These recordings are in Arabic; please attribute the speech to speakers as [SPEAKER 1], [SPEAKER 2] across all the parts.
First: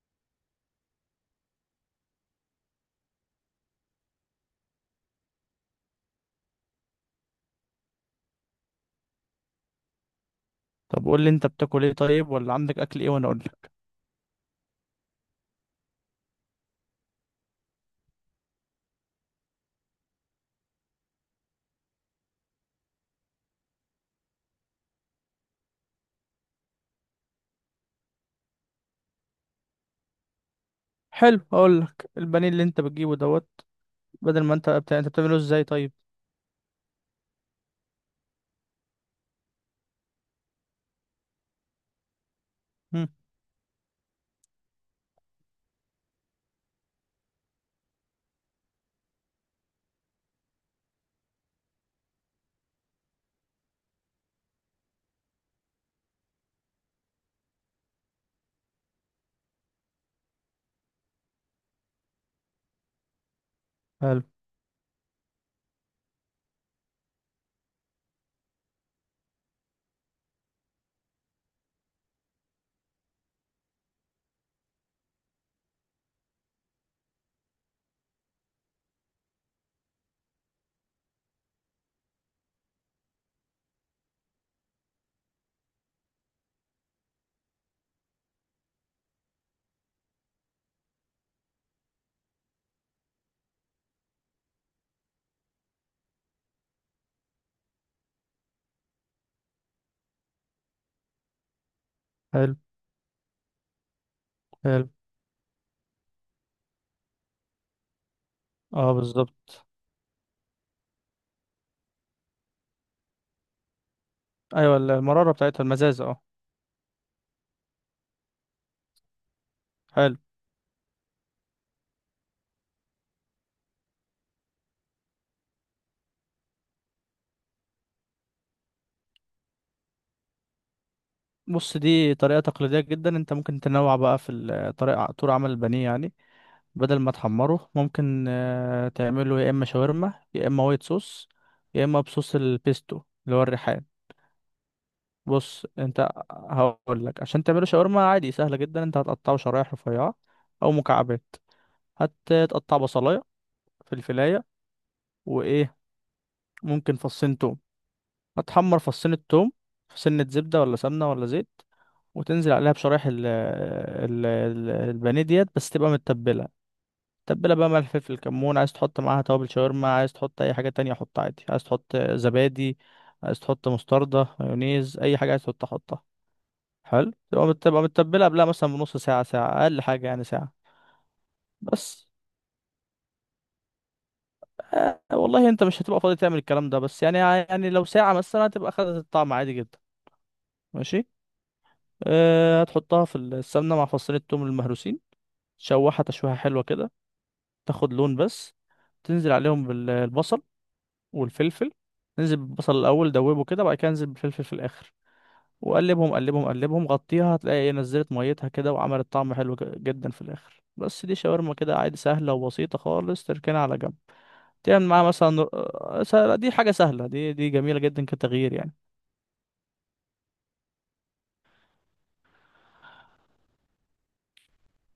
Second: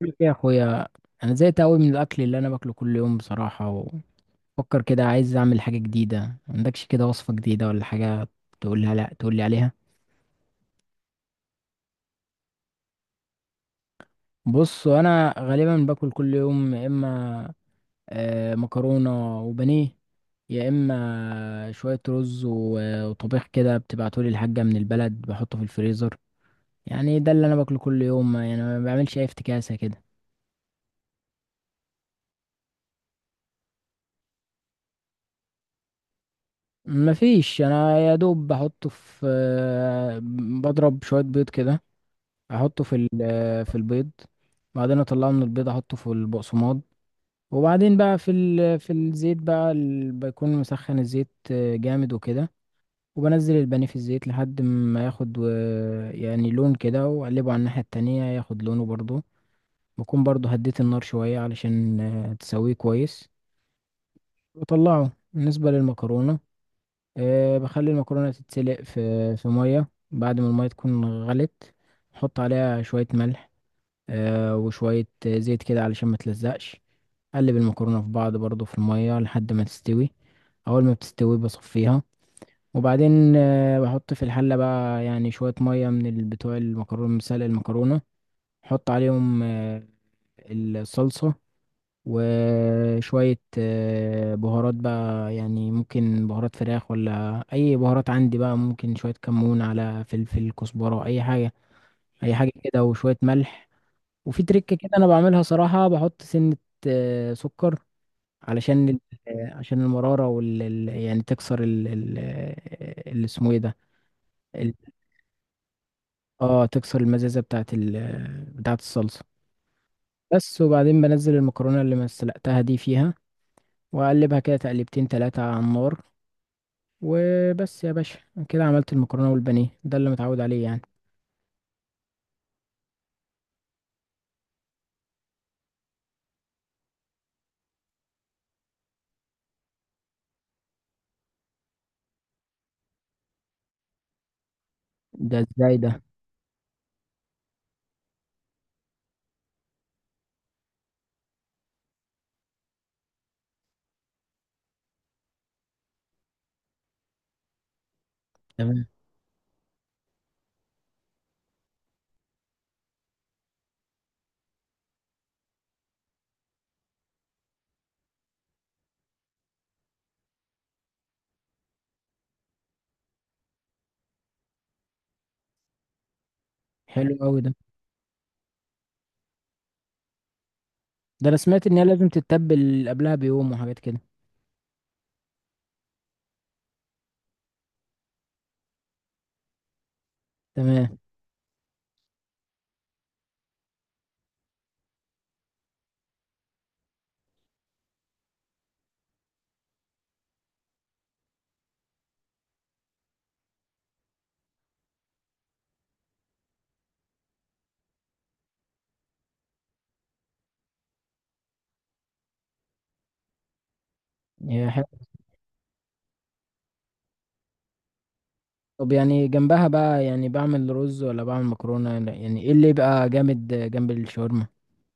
[SPEAKER 1] بقول لك إيه يا اخويا؟ انا زهقت قوي من الاكل اللي انا باكله كل يوم بصراحه، وفكر كده عايز اعمل حاجه جديده. ما عندكش كده وصفه جديده ولا حاجه تقولها؟ لا، تقول لي عليها.
[SPEAKER 2] طب قول لي انت بتاكل ايه طيب، ولا عندك اكل ايه وانا اقول لك؟
[SPEAKER 1] بص، انا غالبا باكل كل يوم يا اما مكرونه وبانيه، يا اما شويه رز وطبيخ كده، بتبعتولي الحاجه من البلد بحطه في الفريزر. يعني ده اللي انا باكله كل يوم، يعني ما بعملش اي افتكاسه كده.
[SPEAKER 2] حلو، اقول لك البانيه اللي انت بتجيبه دوت. بدل ما انت بتعمله ازاي طيب؟
[SPEAKER 1] مفيش، انا يا دوب بحطه في. بضرب شويه بيض كده، احطه
[SPEAKER 2] هم.
[SPEAKER 1] في البيض. بعدين اطلعه من البيض، احطه في البقسماط، وبعدين بقى في الزيت، بيكون مسخن الزيت جامد وكده، وبنزل البانيه في الزيت لحد ما ياخد يعني لون كده، واقلبه على الناحية التانية ياخد لونه برضو. بكون برضو هديت النار شوية علشان تسويه كويس
[SPEAKER 2] حلو.
[SPEAKER 1] وطلعه. بالنسبة للمكرونة، بخلي المكرونة تتسلق في مية بعد ما المية تكون غلت. احط عليها شوية ملح وشوية زيت كده علشان ما تلزقش. قلب المكرونة في بعض برضو في المية لحد ما تستوي. أول ما بتستوي بصفيها، وبعدين بحط في الحلة بقى يعني شوية مية من بتوع المكرونة، مسلق المكرونة. حط عليهم الصلصة، وشوية بهارات بقى، يعني ممكن بهارات فراخ ولا أي بهارات عندي بقى، ممكن شوية كمون على فلفل كزبرة أي حاجة، أي حاجة
[SPEAKER 2] حلو.
[SPEAKER 1] كده، وشوية ملح. وفي تريك
[SPEAKER 2] حلو.
[SPEAKER 1] كده انا بعملها صراحة، بحط سنة سكر علشان
[SPEAKER 2] اه بالظبط.
[SPEAKER 1] عشان المرارة يعني تكسر اللي اسمه ايه ده، ال-
[SPEAKER 2] ايوه، المراره بتاعتها المزازه اه.
[SPEAKER 1] اه، تكسر المزازة بتاعت ال آه، بتاعت الصلصة،
[SPEAKER 2] حلو.
[SPEAKER 1] بس. وبعدين بنزل المكرونة اللي ما سلقتها دي فيها، واقلبها كده تقلبتين تلاتة على النار وبس يا باشا. كده عملت المكرونة والبانيه، ده اللي متعود عليه يعني.
[SPEAKER 2] بص، دي طريقه تقليديه جدا. انت ممكن تنوع بقى في طريقه طول عمل البانيه، يعني بدل ما تحمره ممكن تعمله يا اما شاورما، يا اما وايت صوص، يا اما بصوص البيستو اللي هو الريحان.
[SPEAKER 1] ده
[SPEAKER 2] بص،
[SPEAKER 1] ازاي ده؟
[SPEAKER 2] انت هقول لك عشان تعمله شاورما عادي سهله جدا. انت هتقطعه شرايح رفيعه او مكعبات. هتقطع بصلايه، فلفلايه، وايه، ممكن فصين توم. هتحمر
[SPEAKER 1] تمام.
[SPEAKER 2] فصين التوم في سنه زبده ولا سمنه ولا زيت. وتنزل عليها بشرايح البانيه ديت، بس تبقى متبله. تبله بقى ملح فلفل كمون. عايز تحط معاها توابل شاورما، عايز تحط اي حاجه تانية حط عادي، عايز تحط زبادي، عايز تحط مستردة مايونيز اي حاجه، عايز تحط حطها. حلو.
[SPEAKER 1] حلو قوي ده.
[SPEAKER 2] تبقى متبلها قبلها مثلا بنص ساعة ساعة، أقل حاجة يعني ساعة.
[SPEAKER 1] ده انا سمعت ان هي
[SPEAKER 2] بس
[SPEAKER 1] لازم تتبل قبلها بيوم وحاجات كده.
[SPEAKER 2] آه والله، أنت مش هتبقى فاضي تعمل الكلام ده، بس يعني لو ساعة مثلا هتبقى خدت الطعم عادي جدا.
[SPEAKER 1] تمام.
[SPEAKER 2] ماشي. آه، هتحطها في السمنة مع فصين التوم المهروسين. تشوحها تشويحة حلوة كده، تاخد لون بس. تنزل عليهم بالبصل والفلفل. ننزل بالبصل الأول دوبه كده، بعد كده انزل بالفلفل في الآخر. وقلبهم قلبهم قلبهم، غطيها، هتلاقي ايه، نزلت ميتها كده وعملت طعم حلو جدا في الاخر. بس دي شاورما كده عادي، سهله وبسيطه خالص. تركنها على جنب.
[SPEAKER 1] يا،
[SPEAKER 2] تعمل معاها مثلا دي حاجه سهله، دي دي جميله جدا كتغيير يعني.
[SPEAKER 1] طب يعني جنبها بقى، يعني بعمل رز ولا بعمل مكرونة؟ يعني ايه اللي يبقى جامد جنب الشاورما؟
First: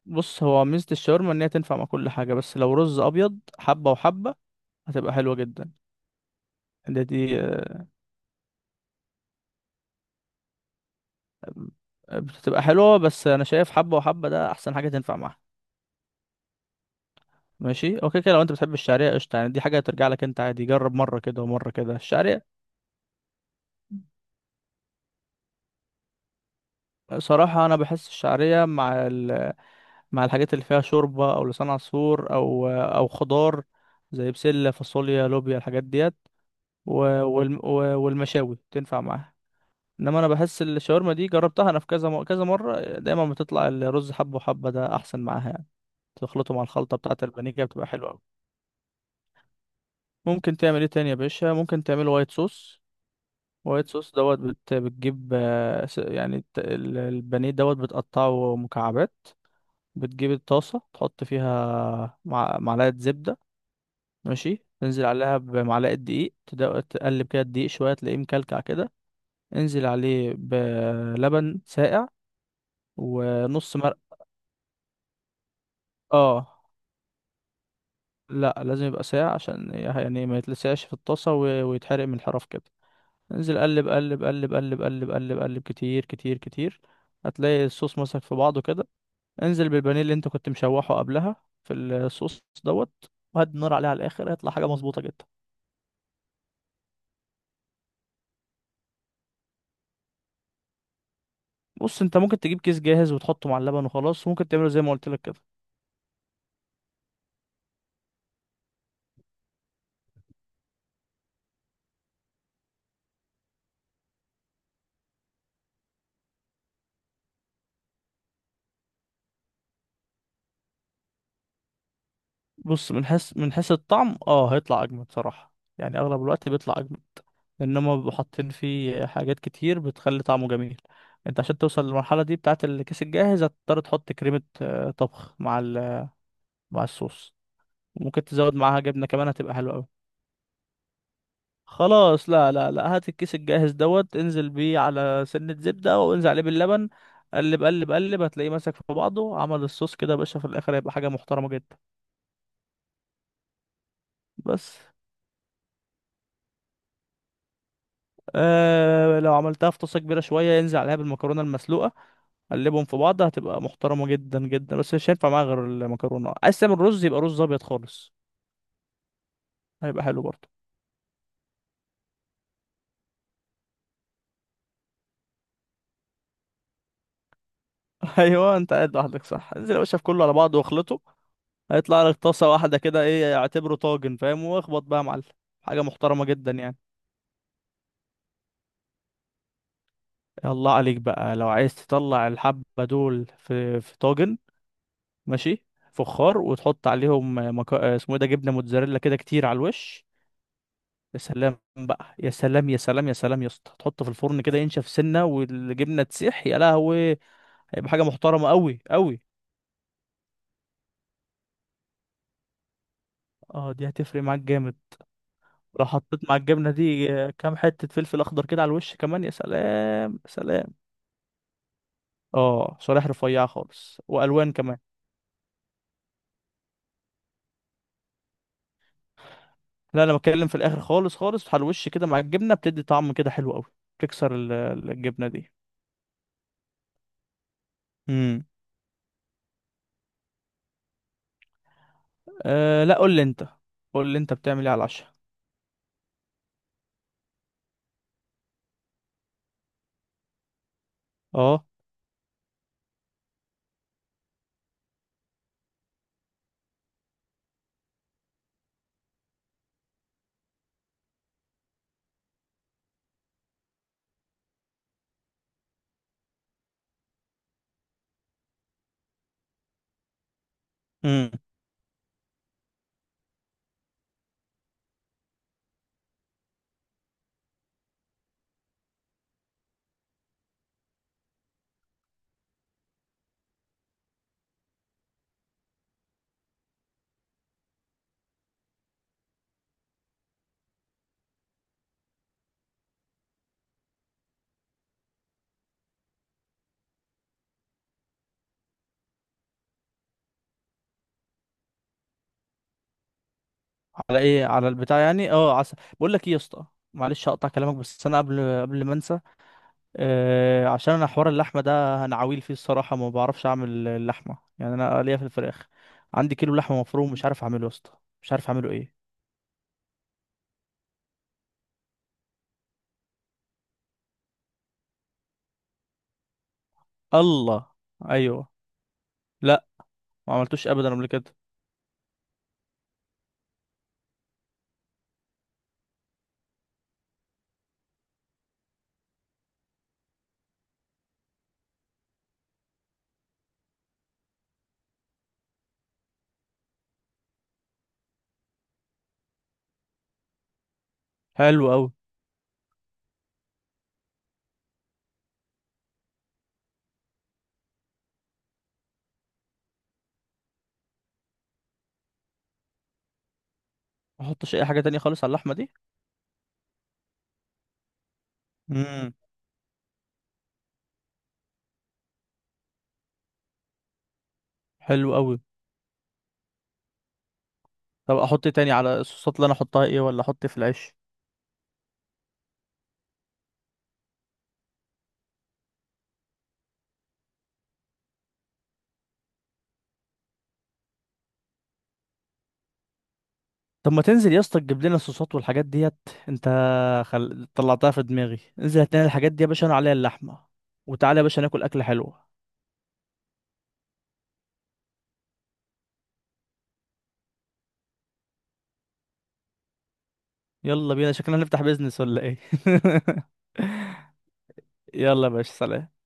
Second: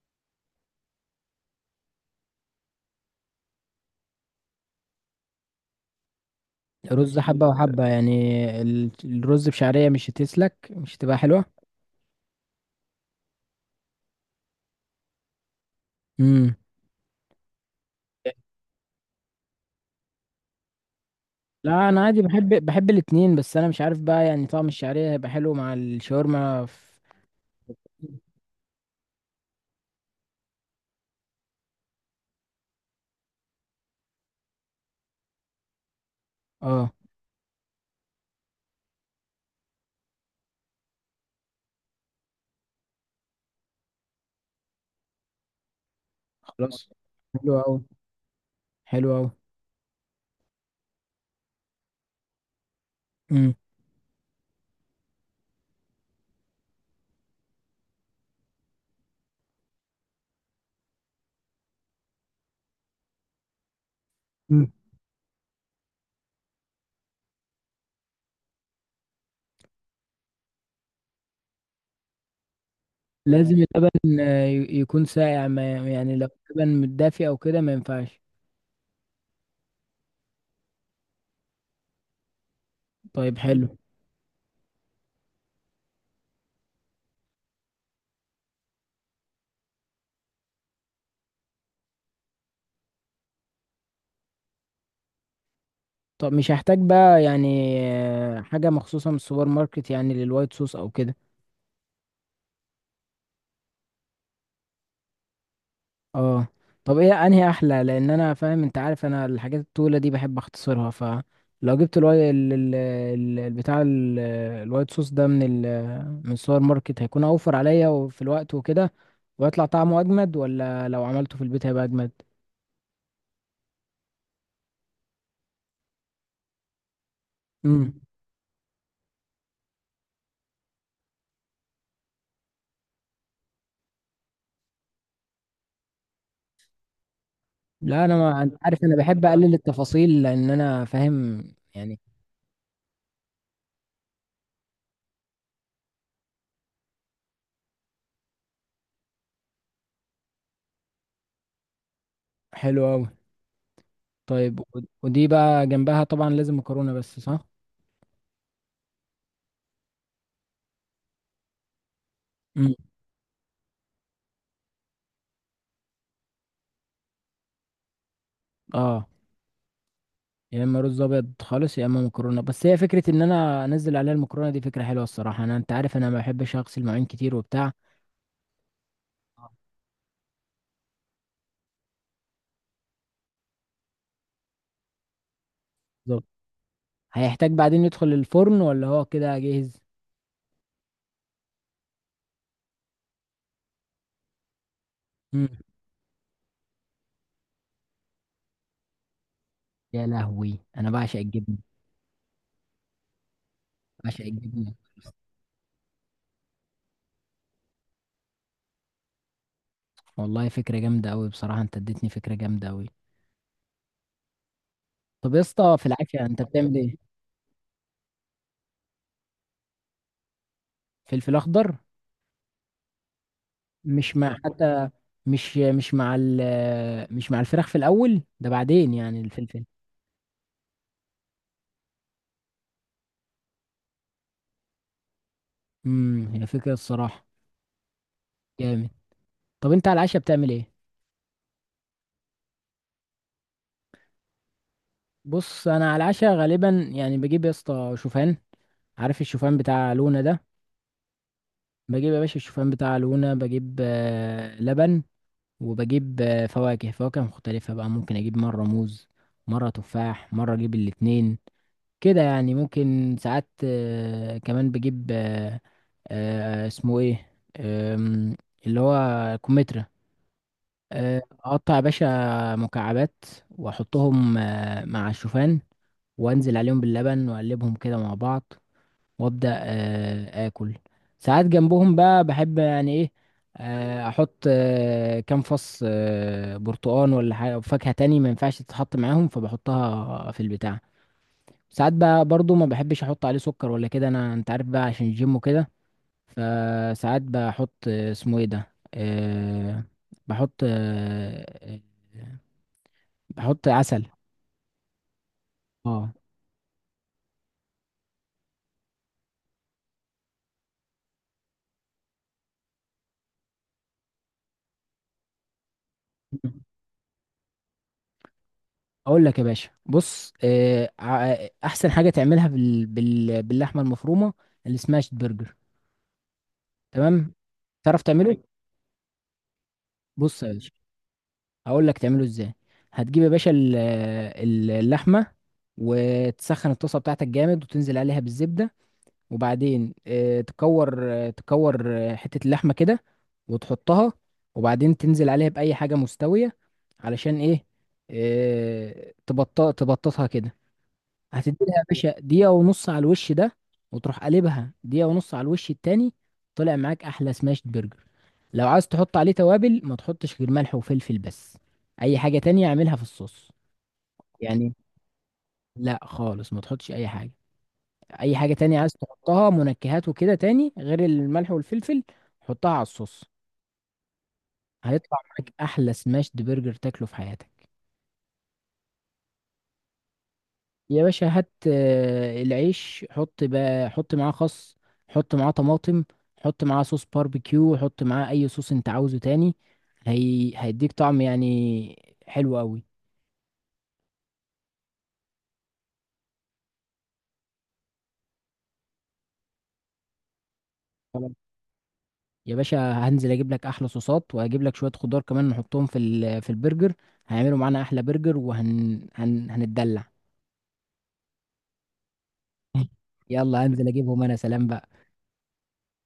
[SPEAKER 2] بص، هو ميزه الشاورما ان هي تنفع مع كل حاجه، بس لو رز ابيض حبه وحبه هتبقى حلوه جدا. ده
[SPEAKER 1] رز
[SPEAKER 2] دي
[SPEAKER 1] حبة وحبة
[SPEAKER 2] آه،
[SPEAKER 1] يعني؟ الرز بشعرية مش هتسلك، مش هتبقى حلوة.
[SPEAKER 2] بتبقى حلوه، بس انا شايف حبه وحبه ده احسن حاجه تنفع معاها.
[SPEAKER 1] امم.
[SPEAKER 2] ماشي، اوكي كده. لو انت بتحب الشعريه قشطه، يعني دي حاجه ترجع لك انت عادي، جرب مره كده ومره
[SPEAKER 1] لا،
[SPEAKER 2] كده
[SPEAKER 1] انا عادي
[SPEAKER 2] الشعريه.
[SPEAKER 1] بحب الاتنين، بس انا مش عارف بقى يعني طعم الشعرية هيبقى حلو مع الشاورما في.
[SPEAKER 2] صراحة أنا بحس الشعرية مع مع الحاجات اللي فيها شوربة أو لسان عصفور أو أو خضار، زي بسلة فاصوليا لوبيا الحاجات ديت.
[SPEAKER 1] اه.
[SPEAKER 2] و... والمشاوي تنفع معاها. إنما أنا بحس الشاورما دي جربتها أنا في كذا كذا مرة، دايما بتطلع الرز حبة وحبة ده أحسن معاها يعني. تخلطه مع
[SPEAKER 1] خلاص.
[SPEAKER 2] الخلطة بتاعة البانيه
[SPEAKER 1] حلو
[SPEAKER 2] كده
[SPEAKER 1] أوي.
[SPEAKER 2] بتبقى حلوة أوي.
[SPEAKER 1] حلو أوي.
[SPEAKER 2] ممكن تعمل إيه تاني يا باشا؟ ممكن تعمل وايت صوص.
[SPEAKER 1] امم.
[SPEAKER 2] وايت صوص دوت بتجيب يعني البانيه دوت بتقطعه مكعبات. بتجيب الطاسة تحط فيها معلقة زبدة. ماشي.
[SPEAKER 1] مم.
[SPEAKER 2] تنزل عليها بمعلقة دقيق، تقلب كده الدقيق شوية تلاقيه مكلكع كده. انزل عليه بلبن ساقع
[SPEAKER 1] لازم
[SPEAKER 2] ونص مرق.
[SPEAKER 1] اللبن يكون ساقع، ما يعني لو
[SPEAKER 2] اه.
[SPEAKER 1] اللبن متدافي أو كده ما ينفعش؟
[SPEAKER 2] لا، لازم يبقى ساقع عشان يعني ما يتلسعش في الطاسة ويتحرق من الحرف كده.
[SPEAKER 1] طيب،
[SPEAKER 2] انزل،
[SPEAKER 1] حلو.
[SPEAKER 2] قلب قلب قلب قلب قلب قلب قلب، كتير كتير كتير، هتلاقي الصوص مسك في بعضه كده. انزل بالبانيه اللي انت كنت مشوحه قبلها في الصوص دوت. وهدي النار عليه على الاخر، هيطلع حاجة مظبوطة جدا.
[SPEAKER 1] طب مش هحتاج بقى يعني حاجة مخصوصة من السوبر ماركت يعني للوايت صوص او كده؟
[SPEAKER 2] بص، انت ممكن تجيب كيس جاهز وتحطه مع اللبن وخلاص، وممكن تعمله زي ما قلت لك كده.
[SPEAKER 1] اه. طب ايه انهي احلى؟ لان انا فاهم، انت عارف انا الحاجات الطويلة دي بحب اختصرها، فلو جبت الوايت صوص ده من من السوبر ماركت هيكون اوفر عليا وفي الوقت وكده، ويطلع طعمه اجمد ولا لو عملته في البيت هيبقى اجمد؟
[SPEAKER 2] بص، من حيث الطعم اه هيطلع اجمد صراحة، يعني اغلب الوقت بيطلع اجمد، لان هما
[SPEAKER 1] امم.
[SPEAKER 2] بيبقوا حاطين فيه حاجات كتير بتخلي طعمه جميل. انت عشان توصل للمرحلة دي بتاعة الكيس الجاهز، هتضطر تحط كريمة طبخ مع مع الصوص.
[SPEAKER 1] لا، انا
[SPEAKER 2] ممكن
[SPEAKER 1] ما، أنت
[SPEAKER 2] تزود معاها
[SPEAKER 1] عارف انا
[SPEAKER 2] جبنة
[SPEAKER 1] بحب
[SPEAKER 2] كمان هتبقى
[SPEAKER 1] اقلل
[SPEAKER 2] حلوة أوي.
[SPEAKER 1] التفاصيل لان انا فاهم يعني.
[SPEAKER 2] خلاص، لا لا لا، هات الكيس الجاهز دوت، انزل بيه على سنة زبدة وانزل عليه باللبن. قلب قلب قلب، هتلاقيه ماسك في بعضه عمل الصوص كده يا باشا، في الآخر هيبقى حاجة محترمة جدا.
[SPEAKER 1] حلو أوي. طيب
[SPEAKER 2] بس
[SPEAKER 1] ودي بقى جنبها طبعا لازم مكرونه بس صح؟
[SPEAKER 2] آه، لو عملتها في طاسة كبيرة شوية ينزل عليها بالمكرونة المسلوقة،
[SPEAKER 1] امم.
[SPEAKER 2] قلبهم في بعض هتبقى محترمة جدا جدا. بس مش هينفع معاها غير المكرونة، عايز تعمل رز يبقى رز أبيض خالص،
[SPEAKER 1] اه.
[SPEAKER 2] هيبقى حلو برضه.
[SPEAKER 1] يا اما رز ابيض خالص، يا اما مكرونه بس. هي فكره ان انا انزل عليها المكرونه دي فكره حلوه الصراحه، انا انت عارف انا ما بحبش اغسل مواعين كتير وبتاع.
[SPEAKER 2] أيوه، أنت قاعد لوحدك
[SPEAKER 1] آه،
[SPEAKER 2] صح، انزل يا باشا في كله على بعضه واخلطه. هيطلع لك طاسة واحدة كده، ايه اعتبره طاجن فاهم، واخبط بقى يا معلم، حاجة
[SPEAKER 1] بالظبط.
[SPEAKER 2] محترمة جدا يعني.
[SPEAKER 1] هيحتاج بعدين يدخل الفرن ولا هو كده جاهز؟
[SPEAKER 2] الله عليك بقى، لو عايز تطلع الحبة دول في طاجن،
[SPEAKER 1] امم.
[SPEAKER 2] ماشي، فخار، وتحط عليهم اسمه ايه ده، جبنة موتزاريلا كده كتير على
[SPEAKER 1] يا
[SPEAKER 2] الوش.
[SPEAKER 1] لهوي، انا بعشق
[SPEAKER 2] يا
[SPEAKER 1] الجبنه.
[SPEAKER 2] سلام بقى، يا سلام يا سلام يا سلام يا اسطى. تحطه في
[SPEAKER 1] بعشق
[SPEAKER 2] الفرن كده
[SPEAKER 1] الجبنه.
[SPEAKER 2] ينشف سنة، والجبنة تسيح يا لهوي. هيبقى حاجة محترمة قوي قوي.
[SPEAKER 1] والله فكره جامده قوي بصراحه، انت اديتني فكره جامده قوي.
[SPEAKER 2] اه، دي هتفرق معاك جامد.
[SPEAKER 1] طب يا اسطى
[SPEAKER 2] لو
[SPEAKER 1] في العافيه،
[SPEAKER 2] حطيت مع
[SPEAKER 1] انت
[SPEAKER 2] الجبنة
[SPEAKER 1] بتعمل ايه؟
[SPEAKER 2] دي كام حتة فلفل أخضر كده على الوش كمان، يا سلام يا سلام.
[SPEAKER 1] فلفل اخضر؟
[SPEAKER 2] اه، شرايح رفيعة خالص
[SPEAKER 1] مش مع
[SPEAKER 2] والوان كمان.
[SPEAKER 1] حتى، مش مع مش مع الفراخ في الاول ده، بعدين يعني الفلفل؟
[SPEAKER 2] لا، انا بتكلم في الاخر خالص خالص، على الوش كده مع الجبنة، بتدي طعم كده حلو قوي. تكسر الجبنة دي.
[SPEAKER 1] امم، هي فكره الصراحه
[SPEAKER 2] امم.
[SPEAKER 1] جامد. طب انت على العشاء بتعمل ايه؟
[SPEAKER 2] آه لا، قول لي انت. قول لي انت بتعمل ايه على العشاء.
[SPEAKER 1] بص انا على العشاء غالبا يعني بجيب يا اسطى شوفان، عارف الشوفان بتاع لونا ده؟
[SPEAKER 2] اه.
[SPEAKER 1] بجيب يا باشا الشوفان بتاع لونا، بجيب لبن، وبجيب فواكه، فواكه مختلفة بقى. ممكن اجيب مرة موز، مرة تفاح، مرة اجيب الاتنين، كده يعني. ممكن ساعات كمان بجيب اسمه ايه، آم، اللي هو كمثرى.
[SPEAKER 2] امم.
[SPEAKER 1] اقطع يا باشا مكعبات، واحطهم مع الشوفان، وانزل عليهم باللبن واقلبهم كده مع بعض، وابدا اكل. ساعات جنبهم بقى بحب، يعني ايه، احط كام فص برتقان، ولا حاجه فاكهه تاني ما ينفعش تتحط معاهم فبحطها في البتاع. ساعات بقى برضو ما بحبش احط عليه سكر ولا كده انا، انت عارف بقى عشان الجيم وكده، فساعات بحط آه، اسمه ايه ده، أه بحط أه آه، بحط عسل.
[SPEAKER 2] على ايه على البتاع؟ يعني اه عسل؟
[SPEAKER 1] اه.
[SPEAKER 2] بقول لك ايه يا اسطى، معلش هقطع كلامك، بس انا قبل ما انسى، آه عشان انا حوار اللحمه ده انا عويل فيه الصراحه، ما بعرفش اعمل اللحمه، يعني انا ليا في الفراخ. عندي كيلو لحمه مفروم مش عارف اعمله يا اسطى، مش عارف اعمله ايه.
[SPEAKER 1] اقول لك يا باشا، بص، احسن حاجه تعملها باللحمه المفرومه اللي اسمها شيت برجر. تمام؟
[SPEAKER 2] الله.
[SPEAKER 1] تعرف تعمله؟ أيوة.
[SPEAKER 2] ايوه. لا، ما
[SPEAKER 1] بص يا
[SPEAKER 2] عملتوش
[SPEAKER 1] باشا،
[SPEAKER 2] ابدا قبل كده.
[SPEAKER 1] هقول لك تعمله ازاي. هتجيب يا باشا اللحمه، وتسخن الطاسه بتاعتك جامد، وتنزل عليها بالزبده، وبعدين تكور حتة اللحمة كده وتحطها، وبعدين تنزل عليها بأي حاجة مستوية، علشان ايه؟ آه، تبطأ تبططها كده.
[SPEAKER 2] حلو
[SPEAKER 1] هتديلها يا
[SPEAKER 2] قوي.
[SPEAKER 1] باشا دقيقة ونص على الوش ده، وتروح قلبها دقيقة ونص على الوش التاني، طلع معاك أحلى سماشت برجر. لو عايز تحط عليه توابل ما تحطش غير ملح وفلفل بس، أي حاجة تانية اعملها في الصوص
[SPEAKER 2] ما احطش اي
[SPEAKER 1] يعني.
[SPEAKER 2] حاجه تانية خالص على اللحمه دي.
[SPEAKER 1] لا خالص، ما تحطش أي حاجة. اي حاجة تانية عايز
[SPEAKER 2] امم.
[SPEAKER 1] تحطها منكهات وكده تاني غير الملح والفلفل، حطها على الصوص.
[SPEAKER 2] حلو
[SPEAKER 1] هيطلع
[SPEAKER 2] قوي.
[SPEAKER 1] معاك احلى سماشد برجر تاكله في حياتك.
[SPEAKER 2] طب احط إيه تاني على الصوصات؟ اللي انا احطها ايه، ولا احط إيه في العيش؟
[SPEAKER 1] يا باشا هات العيش، حط بقى، حط معاه خس، حط معاه طماطم، حط معاه صوص باربيكيو، حط معاه اي صوص انت عاوزه تاني، هي هيديك طعم يعني حلو قوي.
[SPEAKER 2] طب ما تنزل يا اسطى تجيب لنا الصوصات والحاجات ديت انت، طلعتها في دماغي، انزل هات لنا الحاجات دي يا باشا، انا عليها اللحمه، وتعالى يا باشا
[SPEAKER 1] خلاص.
[SPEAKER 2] ناكل اكله حلوه.
[SPEAKER 1] يا باشا هنزل اجيب لك احلى صوصات، وهجيب لك شوية خضار كمان نحطهم في في البرجر، هيعملوا معانا احلى برجر، هنتدلع.
[SPEAKER 2] يلا بينا، شكلنا هنفتح بيزنس ولا ايه؟
[SPEAKER 1] يلا انزل اجيبهم انا، سلام بقى.
[SPEAKER 2] يلا يا باشا سلام.